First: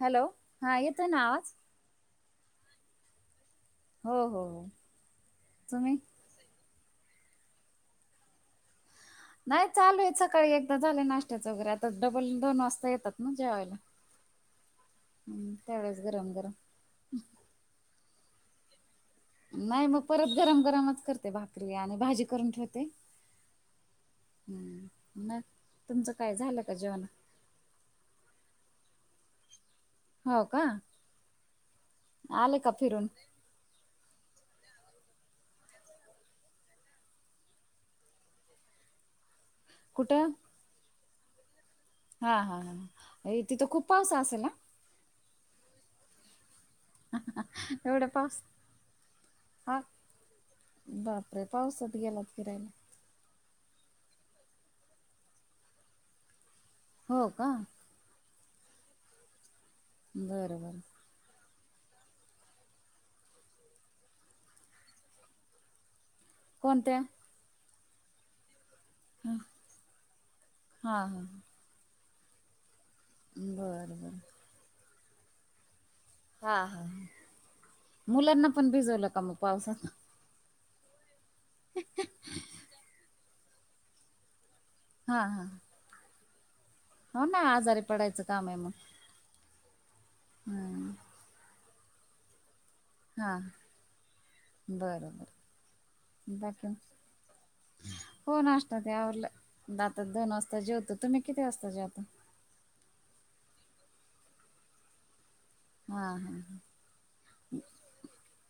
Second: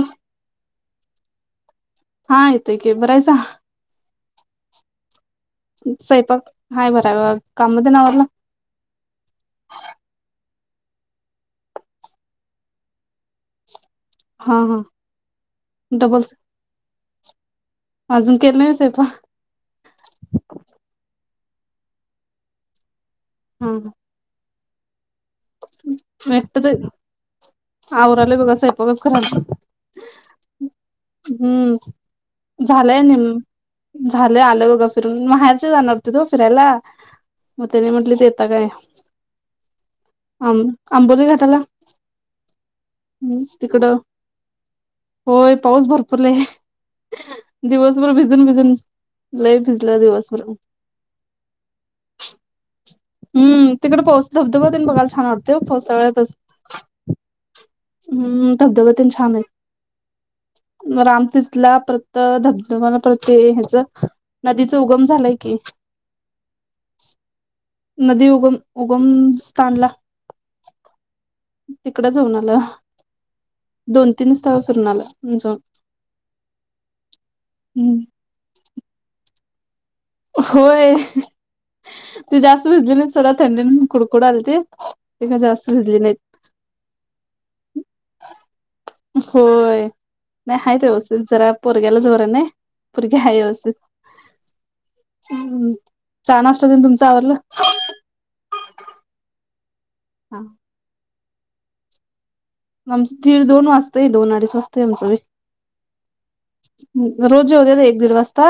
Hello? हां येतोय ना आवाज? हां येतोय की बरं आहेसा? हो हो हो. तुम्ही तुमचं स्वयंपाक, हाय बरं आहे बघा काम तेन आवरलं? नाही चालू आहे सकाळी एकदा झालंय एकदा नाश्त्याचं वगैरे आता डबल दोन वाजता येतात ना जेवायला. हां हां. हं त्यावेळेस गरम गरम? अजून केले नाही [unintelligible] नाही मग परत गरम गरमच करते भाकरी आणि भाजी करून ठेवते. हां हां. हम्म मग तुमचं काय झालं का जेवण? आवरालोय बघा स्वयंपाकच करालोय. हो का हम्म, आले का झालंय फिरून निम झालंय आलं बघा फिरून, माहेरचे जाणार होतीत हो फिरायला. मग त्यांनी म्हटलेत येता काय? कुठं? आं-आंबोली घाटाला. हां हां हां ये तिथं खूप तिकडं पाऊस असेल ना? होय पाऊस भरपूर लय आहे. एवढा दिवसभर पाऊस भिजून भिजून लय हा भिजलं दिवसभर. बापरे! पावसात गेलात फिरायला. हम्म, तिकडं पाऊस धबधबा तेन बघायला छान वाटतंय हो पावसाळ्यातच. हो का? हम्म धबधबा तेन छान आहे. बरं बरं. रामतीर्थला प्रत धबधबा प्रत्येक ह्याच नदीच उगम झालाय की. कोणत्या? नदी उगम उगमस्थानला. हा हा तिकडं जाऊन आलं बरं दोन, बरं. तीन स्थळ फिरून आलं जाऊन. हा हा मुलांना पण भिजवलं का? मग पावसात. होय. [unintelligible] ती जास्त भिजली नाहीत सोडा थंडीन कुडकुडाल ते. हा काय हा जास्त भिजली नाहीत हो ना आजारी पडायचं काम आहे मग. होय नाही हायत हम्म. व्यवस्थित जरा पोरग्यालाच बरं नाय. पोरगी हा हाय व्यवस्थित. बरं हम्म बरं चहा बाकी नाष्टा आणि तुमचं आवरल. हो नाष्टा ते आवरलं. [unintelligible] दोन हा वाजता जेवतो, तुम्ही किती वाजता जेवता? आची दोन वाजता येईल दोन अडीच वाजता येईल. हा हा ह रोज जेवत्यात एक दीड वाजता.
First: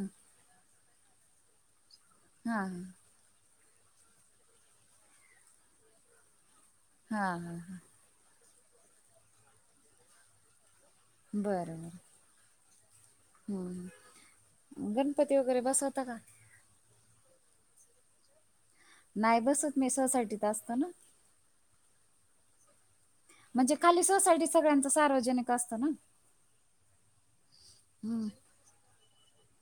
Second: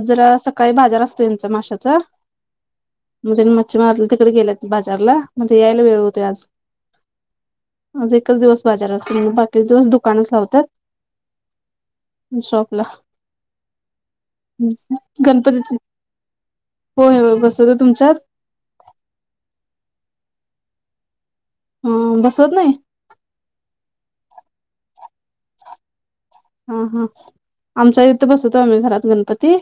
आज जरा स काय बाजार असतो तुमचा माशाचा. हां हां. मग त्यांनी मच्छी मारली तिकडे गेल्यात बाजारला, मग यायला वेळ होतोय आज. हां हां हां. आज एकच दिवस बाजार असतो बाकीचे दिवस दुकानच लावतात. बर शॉपला. हं. गणपती वगैरे गणपतीत बसवता का? होय होय बसवतात, तुमच्यात? नाही बसत मी सोसायटीत असतो ना. हम्म बसवत नाही. म्हणजे खाली सोसायटी सगळ्यांच सार्वजनिक असतं. हां हां, आमच्या इथे हम्म बसवतो आम्ही घरात गणपती.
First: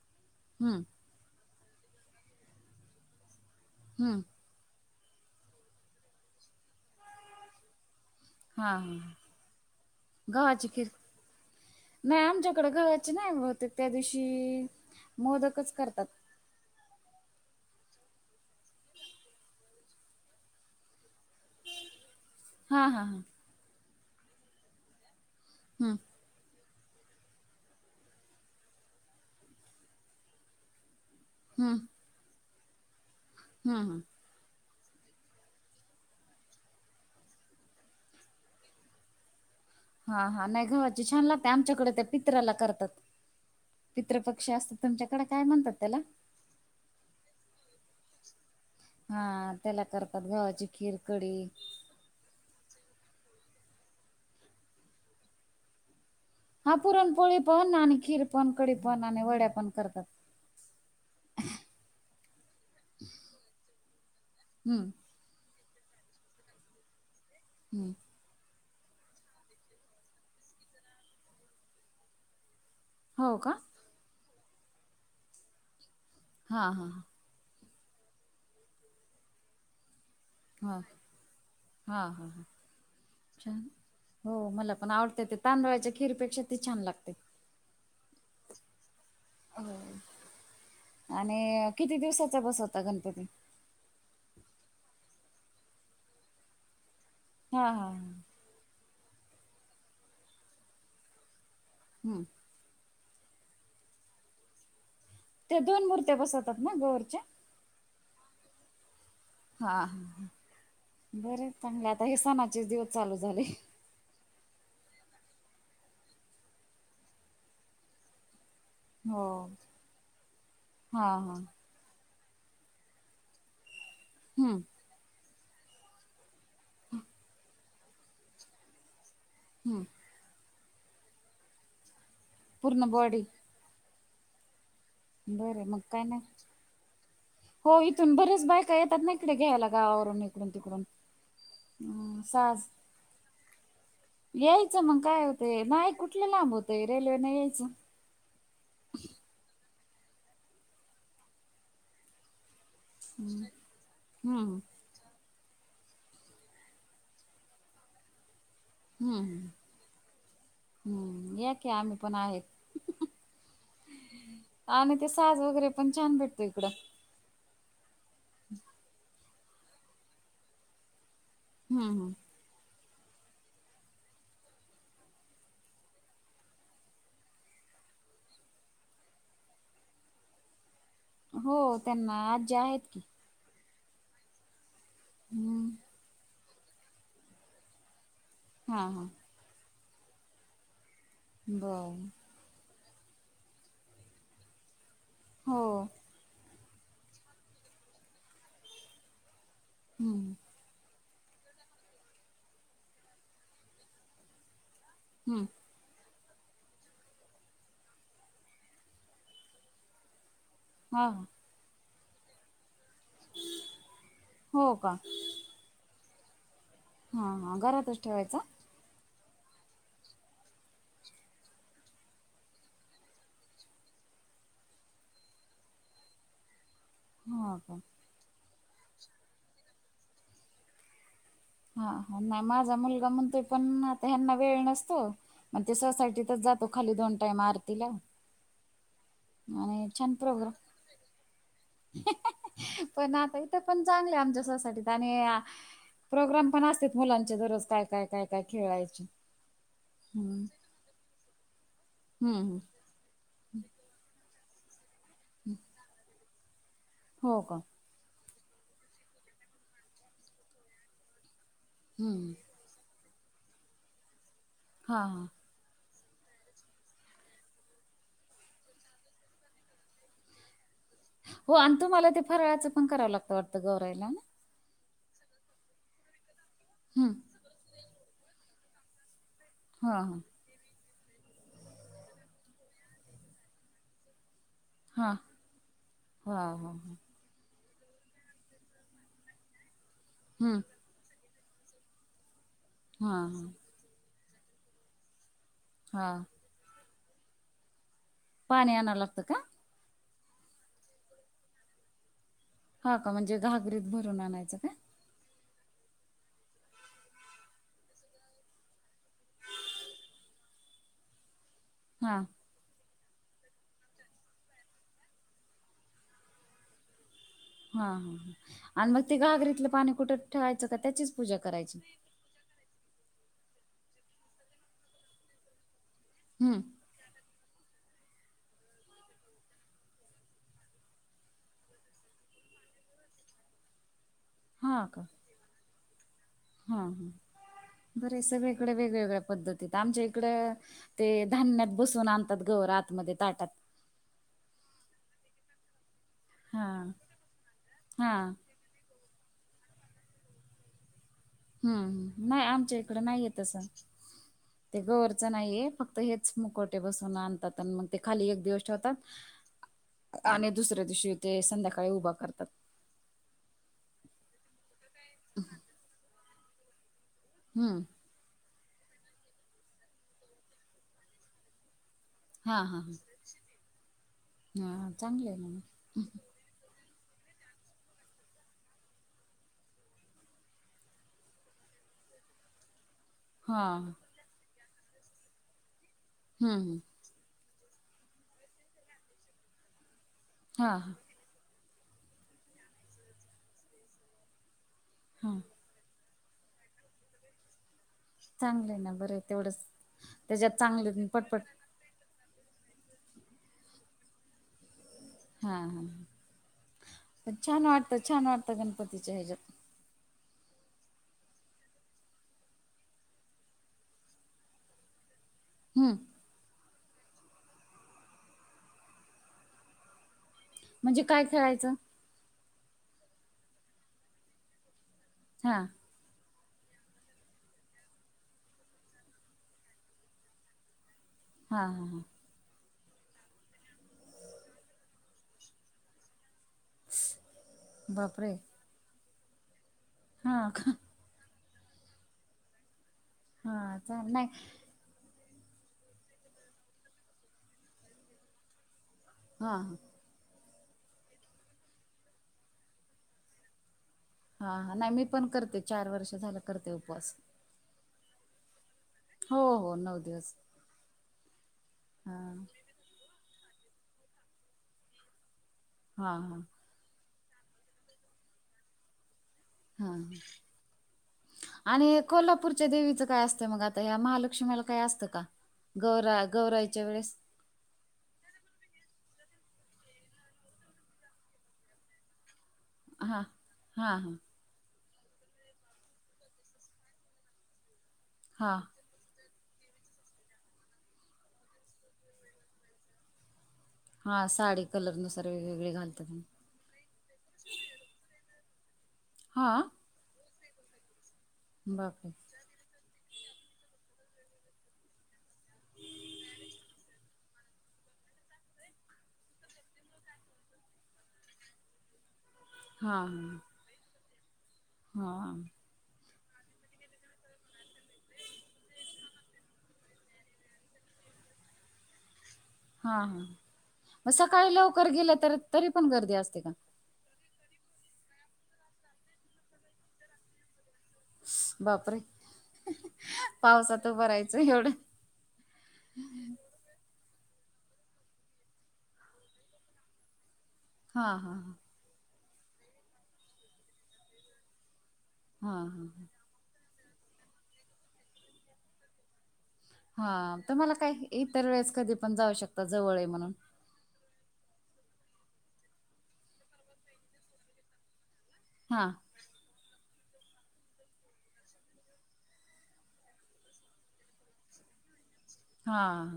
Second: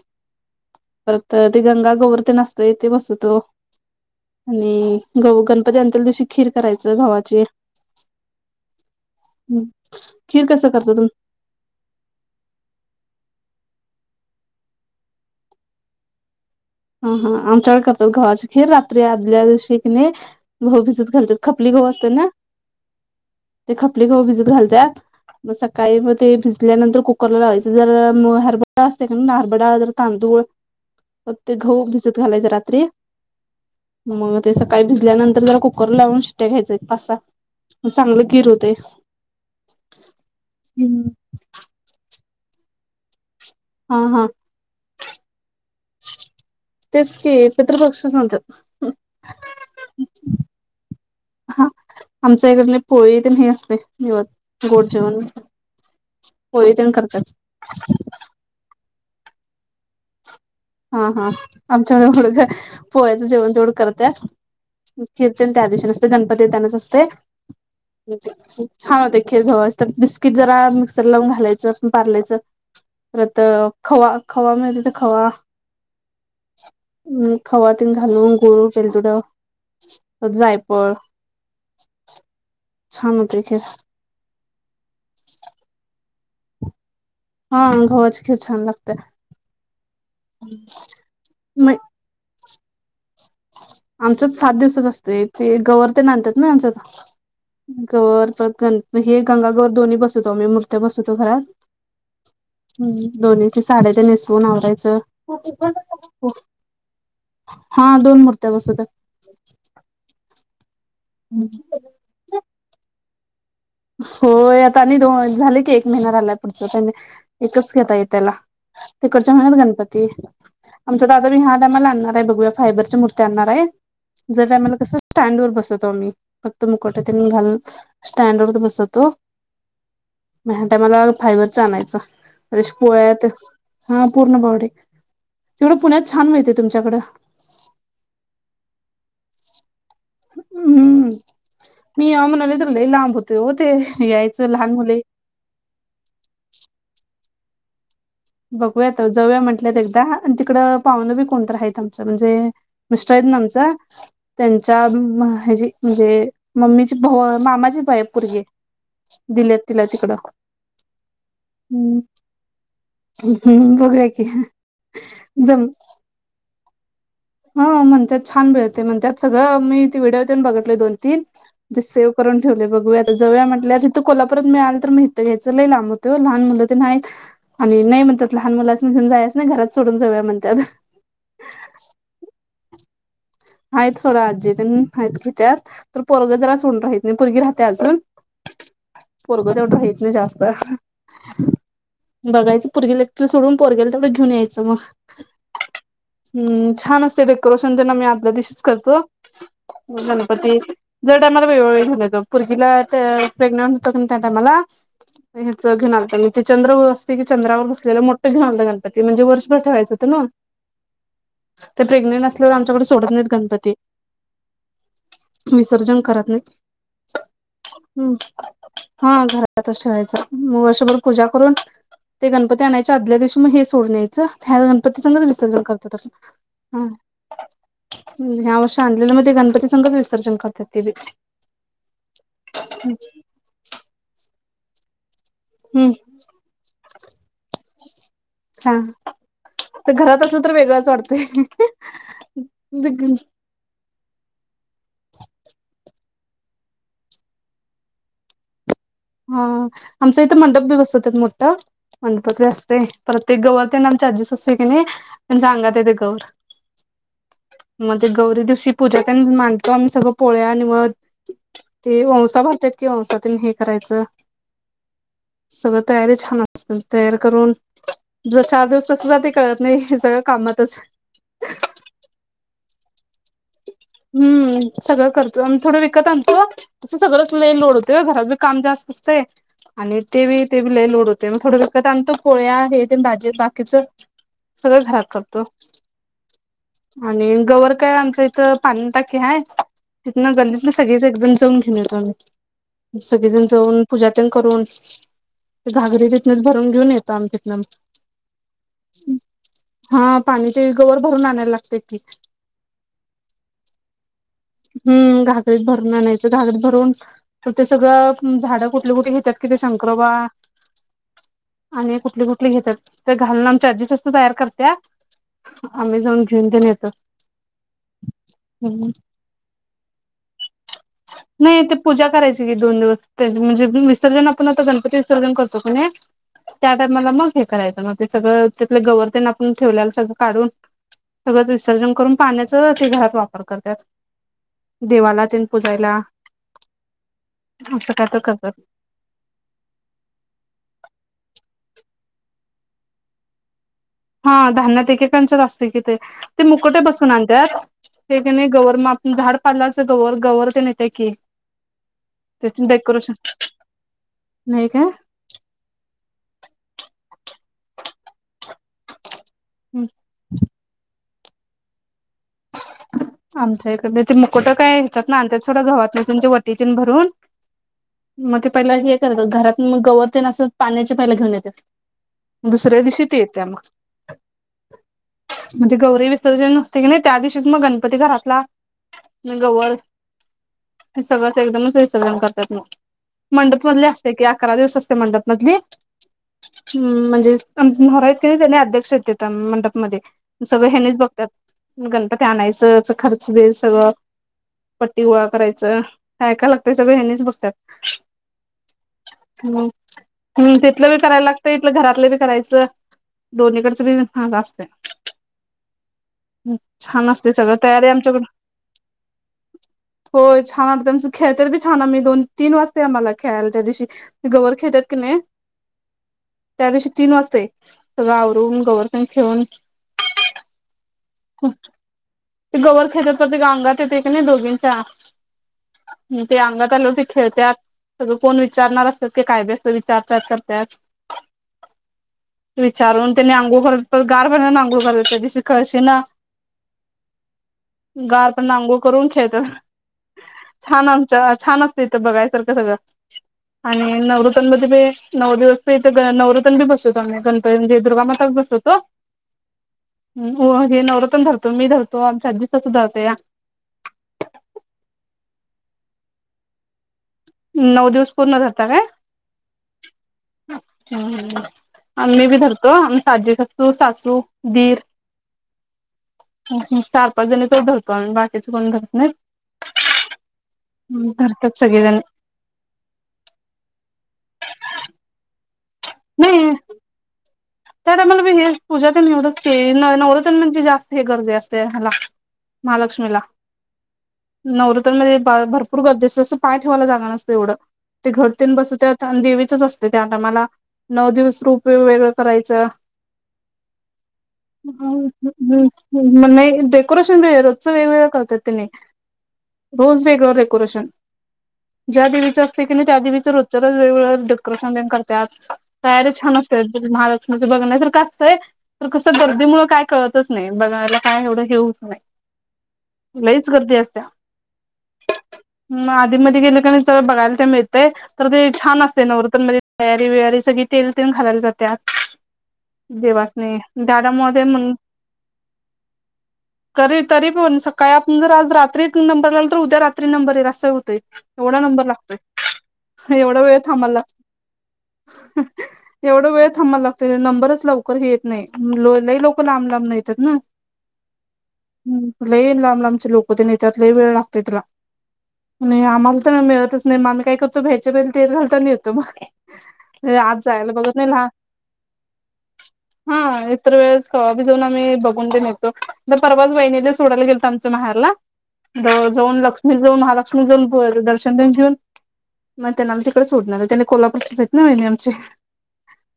हम्म परत ते गंगा, गौर तेन असतंय, ते बसवतो. हम्म. आणि गणपती आणत्याल दिवशी खीर करायची गव्हा खीर, हा हा खीर कसं करता तुम्ही? नाही आमच्याकडें घवाचे नाही होत त्या दिवशी मोदकच करतात. हां हां आमच्याकडे करतात गव्हाची खीर. रात्री आदल्या दिवशी क नाय घव भिजत घालतात खपली घव असतात ना. हां हां हां. ते खपली गहू भिजत घालत्यात. मग हम्म सकाळी म ते भिजल्यानंतर कुकरला लावायचं. जरा म हरब डाळ असते का नाही श हरब डाळ, जरा तांदूळ मग ते गहू भिजत घालायचं रात्री. हं हं. मग ते सकाळी भिजल्यानंतर, जरा कुकर लावून शिट्ट्या घ्यायचं एक पाच सहा. मग चांगलं गीर होतंय. हां हां नाही गव्हाची हम्म. छान लागते, आमच्याकडे त्या पित्रला करतात. हा हा पितृपक्षी असत तुमच्याकडे काय म्हणतात त्याला. तेच की पितृपक्षच म्हणतात हा त्याला करतात गव्हाची खीर, कडी. हा आमच्या इकडने पोळीथ नाही असते निवद गोड जेवण. पोळी हा तेन पुरण करतात पोळी, पण आणि खीर, पण कडी, पण आणि वड्या, पण करतात. हा हा आमच्याकड कुठं काय पोळ्याचं जेवण तेवढं कर त्यात. हम्म कीर्तन त्या दिवशीने असते गणपती त्यानाच असते. हम्म. खूप छान! होते खीर गव्हाची तर बिस्किट जरा मिक्सर लावून घालायचं पारलेचं. हो परत का खवा, खवा, मिळते तर खवा हा हा खवातीून घालून गुळू, वेलदोडं, हा हा जायपळ. हा हा हा. छान होते खीर. हो मला पण आवडत ते तांदळाच्या खीरपेक्षा ती छान लागते. हा गव्हाची खीर छान लागते. हो आणि म किती? दिवसाचा बसवता गणपती. आमच्यात सात दिवसांच असत. ते गवर ते आणतात ना आमच्यात. हा हा हा गवर, परत गण हे गंगा गवर दोन्ही बसवतो. आम्ही मूर्त्या बसवतो घरात. हम्म. हम्म दोन्हीची साड्या ते नेसवून आवरायचं. ते दोन मूर्त्या बसवतात. ना गवरच्या. हा दोन मूर्त्या बसतात. हा हा बर चांगले आता हे सणाचेच दिवस चालू झाले. आता आणि दो झाले एक महिना राहिलाय पुढचा त्यांनी एकच घेता य त्याला. हो तिकडच्या महिन्यात गणपती आमचा दादा बी हा टयमला आणणार आहे बघूया. फायबरच्या मूर्ती आणणार आहे. जरी हम्म आम्हाला कसं स्टँड वर बसवतो. आम्ही फक्त मुकुट ते घालून स्टँड वरती बसवतो. हम्म. या टाईमाला फायबर च आणायचं [unintelligible] पूर्ण पोळ्या बॉडी ते हा पूर्ण बॉडी बरं तेवढं मग काय पुण्यात नाही. छान! मिळत तुमच्याकडं. इथून बरेच बायका येतात ना इकडे घ्यायला गवरून इकडून तिकडून. हम्म मी अ याव म्हणाले साज तर लय लांब होते. हो ते यायचं लहान मुले ते नाही कुठलं? लांब होतंय रेल्वेने यायचं. बघूयात जऊया म्हंटल्यात एकदा आणि पाहुणं बी कोणतरी आहे म्हणजे- मिस्टर आहेत ना आमचा हम्म त्यांच्या हजी म्हणजे मम्मीची भऊ मामाची बाय पोरगीय. हम्म हम् हम्म या की आम्ही हम्म पण आहे. बघूया की आणि ते साज जम वगैरे पण छान भेटतो इकडं. हा म्हणतात छान मिळतंय म्हणतात सगळं मी ते व्हिडिओ तेन बघितलंय दोन तीन म ते हम्म सेव हम्म करून ठेवलंय बघूया आता जाऊया म्हटल्यात हित कोल्हापूरात मिळाला तर हित घ्यायचं लई लांब होतंय वो लहान मुलं तेण आहित. आणि नाही म्हणतात लहान मुलांसनी घेऊन जायचं नाही घरात सोडून जाऊया म्हणत्यात. हो त्यांना आज्ज्या आहेत की. आहेत सोडा आजी तेच आहेत घेत्यात हम्म तर पोरग जरा सोडून राहीत नाही पोरगी राहती अजून हा हा पोरग तेवढं रहित नाही जास्त, बरं बघायचं पोरगीला सोडून पोरग्याला तेवढं घेऊन यायचं मग. हो हम्म छान असतंय डेकोरेशन तेण आम्ही आधल्या दिवशीच करतो हम्म गणपती दर टायमाला वेगवेगळी घेऊन येतो पोरगीला प्रेग्नंट होतो कणी त्या टायमाला हम्म घेऊन आलतो मी ते चंद्रावर असतं की चंद्रावर बसलेल मोठ घेऊन आलतो गणपती म्हणजे वर्षभर ठेवायचं होतं नव्हं. [unintelligible] हा ते प्रेग्नेंट असल्यावर आमच्याकडे सोडत नाहीत गणपती, हो का विसर्जन करत नाही हा हा घरातच हम्म. ठेवायचा हा घरातचं ठेवायचा म वर्षभर पूजा करून ते गणपती आणायच्या आदल्या दिवशी हे सोडून यायचं ह्या गणपती संगच विसर्जन करतात. ह्अ हा का यावर्षी आणलेलं म ते गणपती संगच विसर्जन करत्यात तेबी, हा नाही माझा मुलगा म्हणतोय पण आता यांना वेळ नसतो पण ते हम्म सोसायटीतच जातात ओ खाली दोन टाईम आरतीला, हा आणि ते छान घरात असलं प्रोग्राम तर वेगळंच वाटतंय विघ्न ते पण चांगलं आहं आमच्या सोसायटीत आणि प्रोग्राम पण असतात मुलांचे दररोज काय काय काय काय खेळायचे. हा आमच्या इथे हम्म मंडप भी बसवतात मोठं हम्म गणपती हम्म असतंय, परत ते गोवर तेण आमची आजी सासू आहं कणी त्यांच्या अंगात येते गोऊर हो का मग ते गौरी दिवशी पूजा तेण माडतो आम्ही सगळं पोळ्या आणि नैवध, हे हम्म ववसा भरत्यात की ववसा तेण हे करायचं? हा. सगळी तयारी छानच [inaudible] तयार करून जर चार दिवस कसं जातंय कळत नाही हे सगळं कामातच, हो आणं तुम्हाला ते फराळाचं पण करावं लागतं वाटतं गौराईला ना हु सगळं करतो आणि थोडं विकत आणतो तसं हं सगळं च लई लोड होतंय हो घरात बी काम जास्त असतंय आणि हां ते भी ते भी लई लोड होतंय मग थोडं विकत आणतो पोळ्या हे तेन भाजी बाकीचं सगळं घरात हां करतो हां हां आणि गवर काय आमच्या हितं पाणीची टाकी हाय तिथंन हां गल्लीतली सगळीच एकदम जाऊन घेऊन येतो आम्ही‍, हां सगळी हां जण जावून पूजा तेण करून घागरी हां तिथनचं भरून घेऊन येतो आम्ही तिथंन आम्ही पाणी आणाव लागतं का? हां पाणी ते गवर भरून आणायला लागतं की. हा का? म्हणजे घागरीत भरून आणायचं काय? हम्म घागरीत भरून आणायचं, घागरी भरून म ते सगळं झाड कु कुटली कुतली घेत्यात की ते शंकरोबा, आणि हां कुटली कुटली घेत्यात. ते घालून आमची आजी तसलं तयार करत्या, आम्ही जाऊन घेऊन तेन येतोय. हां हां हां, आणि मग ते घागरीतलं पाणी कुठ ठेवायचं का त्याचीच पूजा करायची? करायचं की दोन दिवस, तेच म्हणजे विसर्जन आपण आता गणपती विसर्जन करतो की नी हम्म. त्या टायमाला म हे करायचं, मग ते सगळं तिथलं गवर तेन आपूण ठेवल्याल सगळं काढून सगळच विसर्जन करून पाण्याचं ते घरात वापर करत्यात, हा का देवाला तेन पुजायला. हां हां, असं काय बर तर ये करतात. सगळीकडे वेगवेगळं पद्धतीत, आमच्या इकडं ते धान्यात बसवून आणतात गवर आत मध्ये ताटात. हा धान्यात एक एक कांच्यात असत्यात की ते, ते मुखवटे हां बसून आणत्यात, ते हां कीनी गवर म झाड पाल्याच गवर- गवर तेन येत्या की? हम्म हम्म, नाही त्याच आमच्या इकडं डेकोरेशन नाहीये तसं, नाही ते काय गवर च नाही ये, फक्त हेच मुखवटे बसवून आणतात, आनं म ते खाली एक दिवस ठेवतात हम्. आणि दुसऱ्या दिवशी ते संध्याकाळी उबा करतात. आमच्या इकड ते त्याचे मुकुट काय ह्याच्यातन आंत्यात सोडा घवातन त्यांची वटी तेन भरून हम्म. म ते पहिला हे करतात, घरात मग गवर तेन अस पाण्याचे पहिला घेऊन येत्यात. हा हा दुसऱ्या दिवशी ते येत्या म, हा हा चांगले आहे ना मग. म ते गौरी विसर्जन ते कणी त्यादिवशीच मग गणपती घरातला, आणि गवर ती सगळंच एकदमच विसर्जन करत्यात मंग. मंडप मधली हा असत्या कि अकरा दिवस असत्या मंडप मधली, हम्म हम्म. हम् म्हणजे आमच नव्हरा हाईत कणी, तेनी अध्यक्ष हाईत तिथं मंडपमध्ये सगळ हा हा हेनीच बघत्यात. गणपती आणायचं च खर्च ते सगळं, पट्टी गोळा हा करायचं काय काय लागतय सगळं हेनीच बघत्यात. चांगलं आहे ना बरं तेवढंच, त्याच्यात चांगलं नी पटपट आपलं घरातलं बी करायचं, दोनिकडचं बी अस असतंय. हां हां, छान असते पण सगळं छान तयारी वाटतं आमच्याकडून छान वाटतं गणपतीच्या ह्याच्यात. होय छान वाटतंय, आमचं खेळत्यात बी छान आम्ही दोन तीन वाजतय आम्हाला खेळायला त्या दिवशी गवर खेळत्यात की नी हम्म. त्या दिवशी तीन वाजतय, सगळं आवरून, गवर तेन खेळून म्हणजे काय खेळायचं? ते गवर खेळत्यात, परत ते अंगात येतय क नी दोघींच्या हां. म ते अंगात आल्यावरती खेळत्यात सगळं कोण विचारणार असत्यात ते काय बी असं विचारत्यात करत्यात. हां हां हां. विचारून तेनी अंघोळ करत परत गार पाण्यान आंघोळ करत्यात त्या दिवशी कळशीन [inaudible] गार बापरे पाण्यान अंघोळ करून खेळत्यात. हां का? आमच्या छान असते इथं बघाय सारखं सगळं, हा आणि चांग नाही नवरतन मध्ये बी नऊ दिवस इथे ग नवरातन बी बसतो आम्ही, म्हजे दुर्गा माता बी बसवतो हां हां. हो, हे नवरातन धरतो, मी धरतो, आमची आजीसासु धरते. हाहा, नाही मी पण करते, चार वर्ष झालं करते उपवास. नऊ दिवस पूर्ण धरता काय? हो हो नऊ दिवस. अं हं हं, हा आम्ही बी धरतो, आम्ही आजे सासू, सासू, दीर हा हा. चार-पाच जणीचाच धरतो आम्ही, बाकीच कोण धरत नाहीत. हा, धरतात सगळेजण आणि कोल्हापूर च्या देवीचं काय असतं मग, आता ह्या महालक्ष्मीला काय असतं का, गौरा नाही गौवराईच्या वेळेस त्या टायमाला बी हे, पूजा तेन एवढंच की, नव नवरतन म्हणजे जास्त गर्दी गर्दी आसत्या ह्याला महालक्ष्मीला. हा हा हा नवरात्र मध्ये भर भरूपुर गर्दी असत्या असं पाय ठेवायला जागा नसत्या एवढं, ते घट हा तेन बसवत्यात. अन देवीचच असतय त्या टायमाला, नऊ दिवस रूप वेगवेगळ करायचं, हा साडी कलरनुसार वेगवेगळे घालतात [unintelligible] क्रोशन भैया रोजचं वेगवेगळं करत्यात तनी हां रोज वेगळं डेकोरेशन, ज्या बापरे देवीचं अस तय क नै, त्या देवीचं रोजच्या रोज वेगवेगळं डेकोरेशन तन करत्यात, तयारी छान अस्तात. महालक्ष्मीचं बघण्या सारखं आसतय तर कसं गर्दीमुळं काय कळतच नाही, बघायला काय एवढं हे होत नाही. हा हा लईच गर्दी असत्या. हा मग आधी मध्ये गेल क नाही, सगळं बघायला ते मिळतय. तर ते छान असतय नवरतनमध्ये तयारी वियारी, सगळी तेल तेन घालायला जात्यात. हा हा, देवासनी मग त्यामुळे सकाळी लवकर गेलं तर तरी पण गर्दी असते का? तरी तरी पण सकाळी आपण जर आज रात्री नंबर लावलं तर उद्या रात्री नंबर येईल, असं होतय. एवढा नंबर बापरे लागतोय, एवढा वेळ पावसात थांबायला उभं राहायचं एवढं लाग एवढं वेळ थांबाला लागते, नंबरच लवकर हे येत नाही, लई लोकं लांब लांब नं येतात ना. हा हा हा. हम्म, लय लांब लांब चे लोकं तेन येत्यात, लय वेळ लागतोय तला, हा आणि हा आम्हाला शन मिळतच नाही, आम्ही काय करतो मग, बाहेरच्या बाहेर तेल घालतो आणि येतो मग. हा, आत तुम्हाला काय, इतर वेळेस कधी पण जाऊ शकता जवळ आहे म्हणून हं. इतर वेळेस कवा बी जाऊन आम्ही बघून तेन येतो, आता परवाच वहिणीला सोडायला गेलतो आमच्या माह्यारला हा तवा जाऊन लक्ष्मी जाऊन, महालक्ष्मी जाऊन दर्शन तेन घेऊन मग तनाला तिकडं सुडुन आलं, त्यांनी कोल्हापूरचीच आहेत ना वहिणी आमची. हां.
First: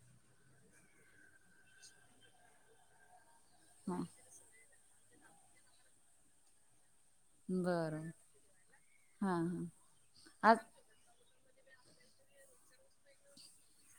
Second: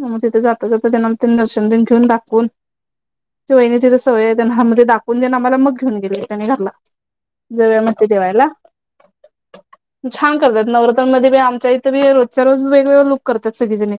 म मग तिथं जाता जाता त्यांना तिथे दर्शन तेन घेऊन दाखवून, ते वहिणी तिथं हा सवययत त्या मध्ये दाखवून तेण आम्हाला मग घेऊन गेलीत त्यानी घरला. जाऊया म्हटलीत बरं देवायला, हां हां छान करत्यात आज नवरतन मधी बी आमच्या इथं बी रोजच्या रोज वेगवेगळं लुक करत्यात सगळी जणी.